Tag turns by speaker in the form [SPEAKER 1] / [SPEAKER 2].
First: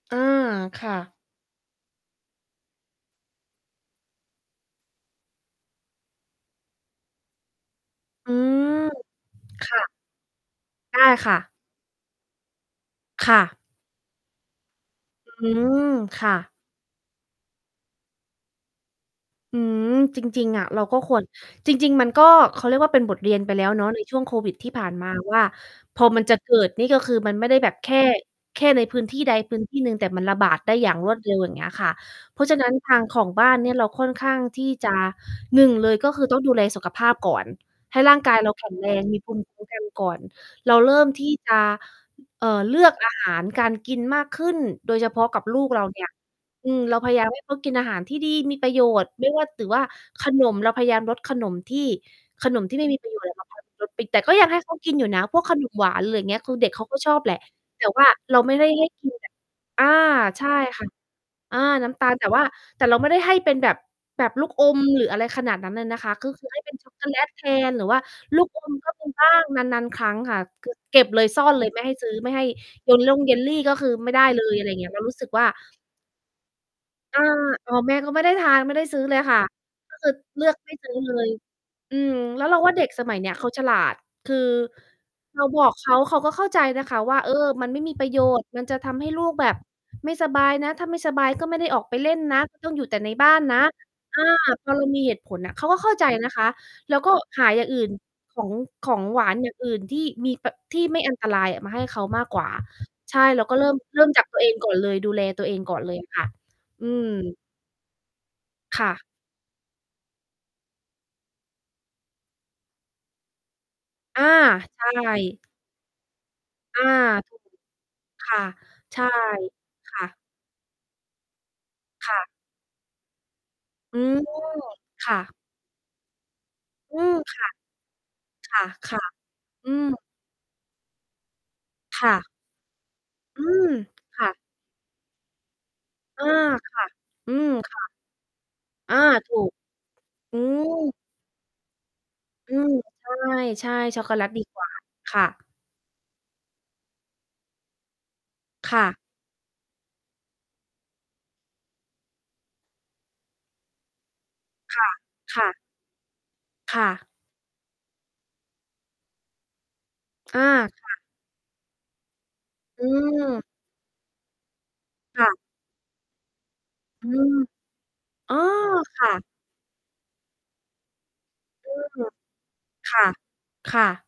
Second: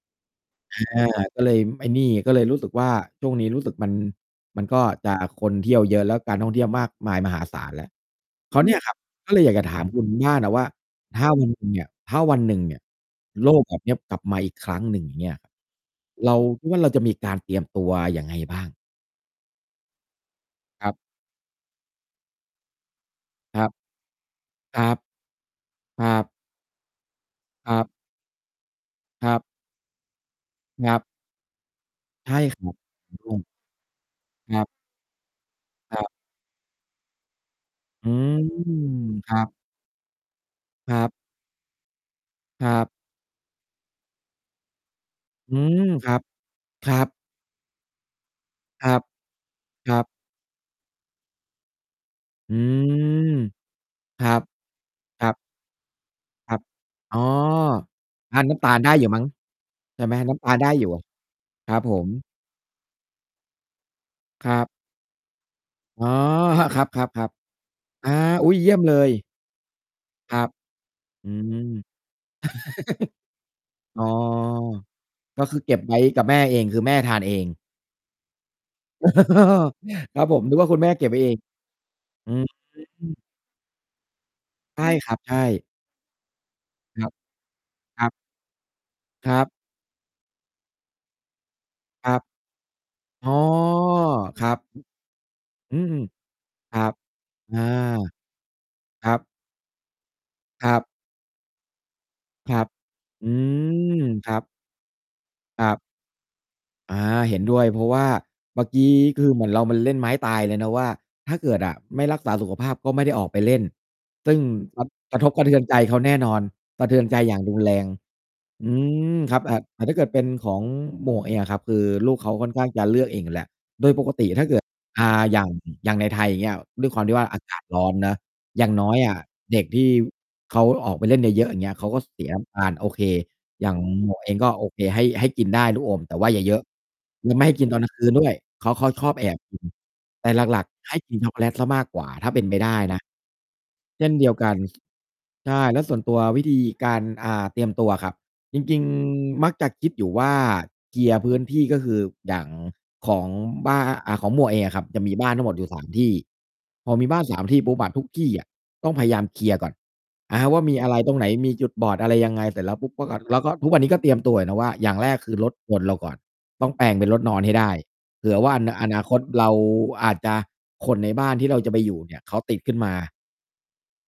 [SPEAKER 1] อา
[SPEAKER 2] อ
[SPEAKER 1] ค่ะ
[SPEAKER 2] า ก็เลย ม ไอ้นี่ ก็เลยรู้สึกว่า ช่วงนี้รู้สึกมัน มันก็จะคนเที่ยวเยอะ แล้วการท่องเที่ยวมากมายมหาศาลแล้ว
[SPEAKER 1] อื
[SPEAKER 2] คราว
[SPEAKER 1] ม
[SPEAKER 2] เนี่ยครับ ก็เลยอยากจ
[SPEAKER 1] ค
[SPEAKER 2] ะถ
[SPEAKER 1] ่
[SPEAKER 2] าม
[SPEAKER 1] ะ
[SPEAKER 2] คุณบ้านน่ะว่า
[SPEAKER 1] ได้
[SPEAKER 2] ถ้า
[SPEAKER 1] ค่
[SPEAKER 2] วั
[SPEAKER 1] ะ
[SPEAKER 2] นหนึ่งเนี่ย ถ้าวันหนึ่งเนี่ย
[SPEAKER 1] ค่
[SPEAKER 2] โร
[SPEAKER 1] ะ
[SPEAKER 2] คแบบเนี้ยกลับมาอีกครั้งหนึ่ง อย่างเงี้ย
[SPEAKER 1] อืม ค
[SPEAKER 2] เ
[SPEAKER 1] ่
[SPEAKER 2] รา
[SPEAKER 1] ะ
[SPEAKER 2] คิดว่า เราจะมีการเตรียมตัวยังไงบ้าง?
[SPEAKER 1] อืม จริง ๆ อะ เรา
[SPEAKER 2] ครั
[SPEAKER 1] ก
[SPEAKER 2] บ
[SPEAKER 1] ็ ควร จริง ๆ มันก็ เขาเรียกว่า เป็นบทเรียนไป
[SPEAKER 2] ค
[SPEAKER 1] แล
[SPEAKER 2] ร
[SPEAKER 1] ้
[SPEAKER 2] ั
[SPEAKER 1] ว
[SPEAKER 2] บ
[SPEAKER 1] เนาะ ใน ช่วงโควิด ที่
[SPEAKER 2] ค
[SPEAKER 1] ผ
[SPEAKER 2] ร
[SPEAKER 1] ่า
[SPEAKER 2] ั
[SPEAKER 1] น
[SPEAKER 2] บ
[SPEAKER 1] มา ว่า พ
[SPEAKER 2] ค
[SPEAKER 1] อ
[SPEAKER 2] รั
[SPEAKER 1] มัน
[SPEAKER 2] บ
[SPEAKER 1] จะเกิดนี่ก็คือมันไม่ได้แบ
[SPEAKER 2] คร
[SPEAKER 1] บ
[SPEAKER 2] ับ
[SPEAKER 1] แค่ แค่ในพื้นที่
[SPEAKER 2] ค
[SPEAKER 1] ใ
[SPEAKER 2] ร
[SPEAKER 1] ด
[SPEAKER 2] ับ
[SPEAKER 1] พื้น ที่หนึ่ง แต่มันระบาดได้อย
[SPEAKER 2] ค
[SPEAKER 1] ่
[SPEAKER 2] ร
[SPEAKER 1] า
[SPEAKER 2] ั
[SPEAKER 1] ง
[SPEAKER 2] บ
[SPEAKER 1] รวดเร็ว อย่าง เงี้ยค่ะ
[SPEAKER 2] ใช่
[SPEAKER 1] เพราะ ฉะ
[SPEAKER 2] ค
[SPEAKER 1] นั
[SPEAKER 2] ร
[SPEAKER 1] ้
[SPEAKER 2] ั
[SPEAKER 1] น
[SPEAKER 2] บ
[SPEAKER 1] ทาง
[SPEAKER 2] ถู
[SPEAKER 1] ข
[SPEAKER 2] ก
[SPEAKER 1] อง
[SPEAKER 2] ต้อ
[SPEAKER 1] บ
[SPEAKER 2] ง
[SPEAKER 1] ้านเนี่ยเราค่อนข้าง
[SPEAKER 2] ค
[SPEAKER 1] ท
[SPEAKER 2] รับ
[SPEAKER 1] ี่จะ 1 เล
[SPEAKER 2] ค
[SPEAKER 1] ย
[SPEAKER 2] รั
[SPEAKER 1] ก
[SPEAKER 2] บ
[SPEAKER 1] ็คือต้องดูแลสุขภาพก่อน ให้
[SPEAKER 2] อื
[SPEAKER 1] ร่างก
[SPEAKER 2] ม
[SPEAKER 1] าย เราแข็งแรง มีภ
[SPEAKER 2] ค
[SPEAKER 1] ู
[SPEAKER 2] รั
[SPEAKER 1] มิ
[SPEAKER 2] บ
[SPEAKER 1] คุ้มกัน ก่อน เราเ
[SPEAKER 2] ค
[SPEAKER 1] ริ
[SPEAKER 2] รั
[SPEAKER 1] ่ม
[SPEAKER 2] บ
[SPEAKER 1] ที่ จะ เอ่อ
[SPEAKER 2] คร
[SPEAKER 1] เล
[SPEAKER 2] ั
[SPEAKER 1] ื
[SPEAKER 2] บ
[SPEAKER 1] อก อาหาร การกินมากขึ้น โดยเฉพาะกับ
[SPEAKER 2] อื
[SPEAKER 1] ลูกเร
[SPEAKER 2] ม
[SPEAKER 1] า เนี่
[SPEAKER 2] ค
[SPEAKER 1] ย
[SPEAKER 2] รับ
[SPEAKER 1] อืม
[SPEAKER 2] ค
[SPEAKER 1] เ
[SPEAKER 2] ร
[SPEAKER 1] ร
[SPEAKER 2] ั
[SPEAKER 1] าพ
[SPEAKER 2] บ
[SPEAKER 1] ยายามให้เขากินอาหารที่ดี มีประโย
[SPEAKER 2] ครับ
[SPEAKER 1] ชน์ ไม่ว่า ด หรือว่า
[SPEAKER 2] ครับ
[SPEAKER 1] ขนม เราพยายามลดขนมที่ ข
[SPEAKER 2] อื
[SPEAKER 1] นมที่ไม่มี ประโยชน์
[SPEAKER 2] ม
[SPEAKER 1] อะ เพราะเขา ลดติด แต
[SPEAKER 2] ค
[SPEAKER 1] ่
[SPEAKER 2] ร
[SPEAKER 1] ก
[SPEAKER 2] ั
[SPEAKER 1] ็
[SPEAKER 2] บ
[SPEAKER 1] ยังให้ เขา กินอยู่น
[SPEAKER 2] ค
[SPEAKER 1] ะ
[SPEAKER 2] รั
[SPEAKER 1] พ
[SPEAKER 2] บ
[SPEAKER 1] วก ขนม หวาน หรือเงี้ย ค
[SPEAKER 2] คร
[SPEAKER 1] ือ
[SPEAKER 2] ับ
[SPEAKER 1] เด็กเขาก็ชอ
[SPEAKER 2] อ
[SPEAKER 1] บ
[SPEAKER 2] ๋อ
[SPEAKER 1] แหละ แต่ว่า
[SPEAKER 2] ท
[SPEAKER 1] เรา
[SPEAKER 2] าน
[SPEAKER 1] ไม
[SPEAKER 2] น
[SPEAKER 1] ่
[SPEAKER 2] ้
[SPEAKER 1] ไ
[SPEAKER 2] ำ
[SPEAKER 1] ด้
[SPEAKER 2] ตาล
[SPEAKER 1] ให้
[SPEAKER 2] ได้
[SPEAKER 1] ก
[SPEAKER 2] อยู
[SPEAKER 1] ิ
[SPEAKER 2] ่
[SPEAKER 1] น
[SPEAKER 2] มั้
[SPEAKER 1] แ
[SPEAKER 2] ง
[SPEAKER 1] บบ อา
[SPEAKER 2] ใช่ไหม? น้
[SPEAKER 1] ใช
[SPEAKER 2] ำต
[SPEAKER 1] ่
[SPEAKER 2] าลได้
[SPEAKER 1] ค
[SPEAKER 2] อ
[SPEAKER 1] ่ะ
[SPEAKER 2] ยู่
[SPEAKER 1] อา
[SPEAKER 2] ครับ
[SPEAKER 1] น้
[SPEAKER 2] ผ
[SPEAKER 1] ำตา
[SPEAKER 2] ม
[SPEAKER 1] ล แต่ว่า แต่ เราไม่ได้ให้เป็นแบบ แบบลู
[SPEAKER 2] ค
[SPEAKER 1] ก
[SPEAKER 2] รั
[SPEAKER 1] อ
[SPEAKER 2] บ
[SPEAKER 1] ม หรืออะไรขนาดนั้นเลยนะ
[SPEAKER 2] อ๋อ
[SPEAKER 1] คะ คือ คือให้เป็
[SPEAKER 2] ค
[SPEAKER 1] น
[SPEAKER 2] รั
[SPEAKER 1] ช
[SPEAKER 2] บ
[SPEAKER 1] ็อก
[SPEAKER 2] ค
[SPEAKER 1] โกแล
[SPEAKER 2] รั
[SPEAKER 1] ต
[SPEAKER 2] บ
[SPEAKER 1] แทน หร
[SPEAKER 2] ๆ
[SPEAKER 1] ือว่า
[SPEAKER 2] ๆ อา
[SPEAKER 1] ลู
[SPEAKER 2] อ
[SPEAKER 1] ก
[SPEAKER 2] ุ๊ย
[SPEAKER 1] อ
[SPEAKER 2] เยี
[SPEAKER 1] ม
[SPEAKER 2] ่ยม
[SPEAKER 1] ก็
[SPEAKER 2] เล
[SPEAKER 1] มี
[SPEAKER 2] ย
[SPEAKER 1] บ้าง นาน ๆ ครั้ง
[SPEAKER 2] ค
[SPEAKER 1] ค่
[SPEAKER 2] ร
[SPEAKER 1] ะ
[SPEAKER 2] ับ
[SPEAKER 1] คือ เก็บเล
[SPEAKER 2] อ
[SPEAKER 1] ย
[SPEAKER 2] ืม
[SPEAKER 1] ซ่อนเลย ไม่ให้ซื้อ ไม่ให้ ยลล่งเยลลี่ก็คือ
[SPEAKER 2] อ้อ
[SPEAKER 1] ไม่ได้เลย อะไรเงี้ย เรารู้สึก
[SPEAKER 2] ก
[SPEAKER 1] ว่
[SPEAKER 2] ็
[SPEAKER 1] า
[SPEAKER 2] คือเก็บไว้กับแม่เอง คือแม่ทา
[SPEAKER 1] อา
[SPEAKER 2] นเอง
[SPEAKER 1] อ๋อ แม่ก็ไม่ได้ทาน ไม่ได้ซื้อเลยค่ะ ก็คือ
[SPEAKER 2] ครับผ
[SPEAKER 1] เ
[SPEAKER 2] ม
[SPEAKER 1] ลือ
[SPEAKER 2] นึ
[SPEAKER 1] ก
[SPEAKER 2] กว่
[SPEAKER 1] ไ
[SPEAKER 2] า
[SPEAKER 1] ม่
[SPEAKER 2] คุณแ
[SPEAKER 1] ซ
[SPEAKER 2] ม่
[SPEAKER 1] ื้อ
[SPEAKER 2] เก็
[SPEAKER 1] เ
[SPEAKER 2] บ
[SPEAKER 1] ล
[SPEAKER 2] ไว้เอ
[SPEAKER 1] ย
[SPEAKER 2] ง
[SPEAKER 1] อืม
[SPEAKER 2] อื
[SPEAKER 1] แล้วเราว่า เด็ก ส
[SPEAKER 2] ม
[SPEAKER 1] มัยเนี้ย เขา ฉลาด คือ
[SPEAKER 2] ใช่ ครับ ใช
[SPEAKER 1] เราบ
[SPEAKER 2] ่
[SPEAKER 1] อกเขา เขาก็เข้าใจนะค
[SPEAKER 2] ค
[SPEAKER 1] ะ
[SPEAKER 2] รับ
[SPEAKER 1] ว่า เออ มันไม่มี
[SPEAKER 2] ค
[SPEAKER 1] ป
[SPEAKER 2] ร
[SPEAKER 1] ร
[SPEAKER 2] ั
[SPEAKER 1] ะ
[SPEAKER 2] บ
[SPEAKER 1] โยชน์ มันจะทำให้ลู
[SPEAKER 2] ค
[SPEAKER 1] ก
[SPEAKER 2] รั
[SPEAKER 1] แบ
[SPEAKER 2] บ
[SPEAKER 1] บไม่สบายนะ ถ้าไม่สบายก็ไม่ได้ออกไป
[SPEAKER 2] ค
[SPEAKER 1] เล
[SPEAKER 2] ร
[SPEAKER 1] ่
[SPEAKER 2] ั
[SPEAKER 1] น
[SPEAKER 2] บ
[SPEAKER 1] นะ ต้องอยู่แต่ใน
[SPEAKER 2] อ
[SPEAKER 1] บ
[SPEAKER 2] ๋
[SPEAKER 1] ้
[SPEAKER 2] อ
[SPEAKER 1] านนะ อา
[SPEAKER 2] ครับ
[SPEAKER 1] พอเรามี เหตุผลน่ะ เขาก
[SPEAKER 2] อื
[SPEAKER 1] ็เ
[SPEAKER 2] อ
[SPEAKER 1] ข้า
[SPEAKER 2] ฮึ
[SPEAKER 1] ใจนะ คะ
[SPEAKER 2] ครับ
[SPEAKER 1] เรา ก็หา
[SPEAKER 2] อา
[SPEAKER 1] อย่างอื่น ของ ของ
[SPEAKER 2] ครั
[SPEAKER 1] หว
[SPEAKER 2] บ
[SPEAKER 1] านอย่างอื่นที่มีปะ
[SPEAKER 2] ครั
[SPEAKER 1] ท
[SPEAKER 2] บ
[SPEAKER 1] ี่ไม่อันตรายอะมา ให้เขามากกว่า
[SPEAKER 2] ครับ
[SPEAKER 1] ใช่
[SPEAKER 2] อื
[SPEAKER 1] เราก็ เริ่ม
[SPEAKER 2] ม
[SPEAKER 1] เริ่มจาก
[SPEAKER 2] คร
[SPEAKER 1] ตั
[SPEAKER 2] ั
[SPEAKER 1] ว
[SPEAKER 2] บ
[SPEAKER 1] เองก่อน เลย ดูแลตัวเอง
[SPEAKER 2] ครั
[SPEAKER 1] ก่อ
[SPEAKER 2] บ
[SPEAKER 1] นเลย ค่ะ อื
[SPEAKER 2] อา เ
[SPEAKER 1] ม
[SPEAKER 2] ห็นด้วย เพราะว่าเมื่อก
[SPEAKER 1] ค
[SPEAKER 2] ี
[SPEAKER 1] ่
[SPEAKER 2] ้
[SPEAKER 1] ะ
[SPEAKER 2] คือเหมือนเรา มันเล่นไม้ตายเลยนะว่า ถ้าเกิดอะไม่รักษาสุขภาพก็ไม่ได้ออกไปเล่น
[SPEAKER 1] อา
[SPEAKER 2] ซึ่ง ค
[SPEAKER 1] ใช
[SPEAKER 2] รับ กระท
[SPEAKER 1] ่
[SPEAKER 2] บกระเทือนใจเขาแน่นอน
[SPEAKER 1] อ
[SPEAKER 2] ส
[SPEAKER 1] า
[SPEAKER 2] ะเทือนใจ
[SPEAKER 1] ถ
[SPEAKER 2] อย่
[SPEAKER 1] ู
[SPEAKER 2] าง
[SPEAKER 1] ก
[SPEAKER 2] รุนแรง
[SPEAKER 1] ค่ะ
[SPEAKER 2] อื
[SPEAKER 1] ใช่
[SPEAKER 2] ม ครับ เอ่อ แต่ถ
[SPEAKER 1] ค
[SPEAKER 2] ้าเก
[SPEAKER 1] ่
[SPEAKER 2] ิดเ
[SPEAKER 1] ะ
[SPEAKER 2] ป็นของหมวกเองอะครับ คือล
[SPEAKER 1] ค
[SPEAKER 2] ูก
[SPEAKER 1] ่ะ
[SPEAKER 2] เขาค่อนข้างจะเลือกเองอยู่แล้ว โดย
[SPEAKER 1] อื
[SPEAKER 2] ปก
[SPEAKER 1] ม
[SPEAKER 2] ติอะถ้าเกิด อ่
[SPEAKER 1] ค่
[SPEAKER 2] า
[SPEAKER 1] ะ
[SPEAKER 2] อย่าง อย่างในไทย อย่างเงี้ย ด้วยค
[SPEAKER 1] อื
[SPEAKER 2] วามที
[SPEAKER 1] ม
[SPEAKER 2] ่ว่า อ
[SPEAKER 1] ค
[SPEAKER 2] า
[SPEAKER 1] ่ะ
[SPEAKER 2] กาศ ร้อนเนาะ อย่างน้
[SPEAKER 1] ค
[SPEAKER 2] อย
[SPEAKER 1] ่ะ
[SPEAKER 2] อะเด็
[SPEAKER 1] ๆ
[SPEAKER 2] ก
[SPEAKER 1] อื
[SPEAKER 2] ที่
[SPEAKER 1] ม
[SPEAKER 2] เขาออกไปเล่นเยอะ ๆ อย่างเงี้ย เขาก็
[SPEAKER 1] ค่
[SPEAKER 2] เส
[SPEAKER 1] ะ
[SPEAKER 2] ีย น้ำตาล โอเค
[SPEAKER 1] อื
[SPEAKER 2] อย
[SPEAKER 1] ม
[SPEAKER 2] ่างหมวก
[SPEAKER 1] ค่
[SPEAKER 2] เอ
[SPEAKER 1] ะ
[SPEAKER 2] งก็ โอเค ให้ ให้กินได้ ลูกอม แต่
[SPEAKER 1] อ
[SPEAKER 2] ว่
[SPEAKER 1] า
[SPEAKER 2] าอย่าเยอะ
[SPEAKER 1] ค่ะ
[SPEAKER 2] แ
[SPEAKER 1] อ
[SPEAKER 2] ล
[SPEAKER 1] ื
[SPEAKER 2] ้วไม่
[SPEAKER 1] ม
[SPEAKER 2] ให้กิน
[SPEAKER 1] ค
[SPEAKER 2] ตอ
[SPEAKER 1] ่
[SPEAKER 2] น
[SPEAKER 1] ะ
[SPEAKER 2] กลางคืน ด้วย เขา เขา
[SPEAKER 1] อา
[SPEAKER 2] ชอบแอ
[SPEAKER 1] ถู
[SPEAKER 2] บ
[SPEAKER 1] ก
[SPEAKER 2] กิน แต่
[SPEAKER 1] อื
[SPEAKER 2] หลัก ๆ ให
[SPEAKER 1] ม
[SPEAKER 2] ้ กินช็อกโกแลตเสียมากกว่า ถ้าเป็น
[SPEAKER 1] อ
[SPEAKER 2] ไ
[SPEAKER 1] ื
[SPEAKER 2] ปได
[SPEAKER 1] ม
[SPEAKER 2] ้นะ
[SPEAKER 1] ใช่ ใช่ ช
[SPEAKER 2] เช
[SPEAKER 1] ็อกโก
[SPEAKER 2] ่น
[SPEAKER 1] แล
[SPEAKER 2] เดี
[SPEAKER 1] ต
[SPEAKER 2] ยว
[SPEAKER 1] ดี
[SPEAKER 2] กัน
[SPEAKER 1] กว่า ค่ะ
[SPEAKER 2] ใช่ แล้วส่วนตัววิธีการ อ่า เตรียมตัวอะครับ จ
[SPEAKER 1] ค
[SPEAKER 2] ริ
[SPEAKER 1] ่
[SPEAKER 2] ง
[SPEAKER 1] ะ
[SPEAKER 2] ๆ มักจะคิดอยู่ว่า เคลียร์ พื้นที่ ก็คืออย่างของบ้า อ อ่า ของหมวกเองอะ
[SPEAKER 1] ค
[SPEAKER 2] ครั
[SPEAKER 1] ่
[SPEAKER 2] บ
[SPEAKER 1] ะ
[SPEAKER 2] จะมีบ้าน
[SPEAKER 1] ค
[SPEAKER 2] ทั้
[SPEAKER 1] ่
[SPEAKER 2] งหม
[SPEAKER 1] ะ
[SPEAKER 2] ดอยู่ 3 ที่
[SPEAKER 1] ค่
[SPEAKER 2] พอ
[SPEAKER 1] ะ
[SPEAKER 2] มีบ้าน 3 ที่ปุ๊บอะ ทุกที่อะต้องพยายามเคลียร์ก่อน อ
[SPEAKER 1] อ
[SPEAKER 2] า
[SPEAKER 1] า
[SPEAKER 2] ว่ามี
[SPEAKER 1] ค
[SPEAKER 2] อะ
[SPEAKER 1] ่ะ
[SPEAKER 2] ไรตรงไหน มีจุดบอดอะไรยังไง เสร็จแล้ว
[SPEAKER 1] อ
[SPEAKER 2] ปุ๊บ เมื่อก่อน เรา
[SPEAKER 1] ืม
[SPEAKER 2] ก็ ทุกวันนี้ ก็เตรียมตัวอยู่นะว่า อย่างแรก
[SPEAKER 1] ค่
[SPEAKER 2] คื
[SPEAKER 1] ะ
[SPEAKER 2] อรถยนต์เราก่อน ต้องแปลงเ
[SPEAKER 1] อ
[SPEAKER 2] ป็
[SPEAKER 1] ื
[SPEAKER 2] นรถน
[SPEAKER 1] ม
[SPEAKER 2] อนให้ได้ เผ
[SPEAKER 1] อ
[SPEAKER 2] ื่
[SPEAKER 1] ๋อ
[SPEAKER 2] อว่า น อน
[SPEAKER 1] ค
[SPEAKER 2] า
[SPEAKER 1] ่
[SPEAKER 2] คต
[SPEAKER 1] ะ
[SPEAKER 2] เราอาจจะ คนในบ้านที่เรา
[SPEAKER 1] อ
[SPEAKER 2] จ
[SPEAKER 1] ื
[SPEAKER 2] ะไปอยู่
[SPEAKER 1] ม
[SPEAKER 2] เนี่ย เขาติดขึ้นมา
[SPEAKER 1] ค่ะ ค่ะ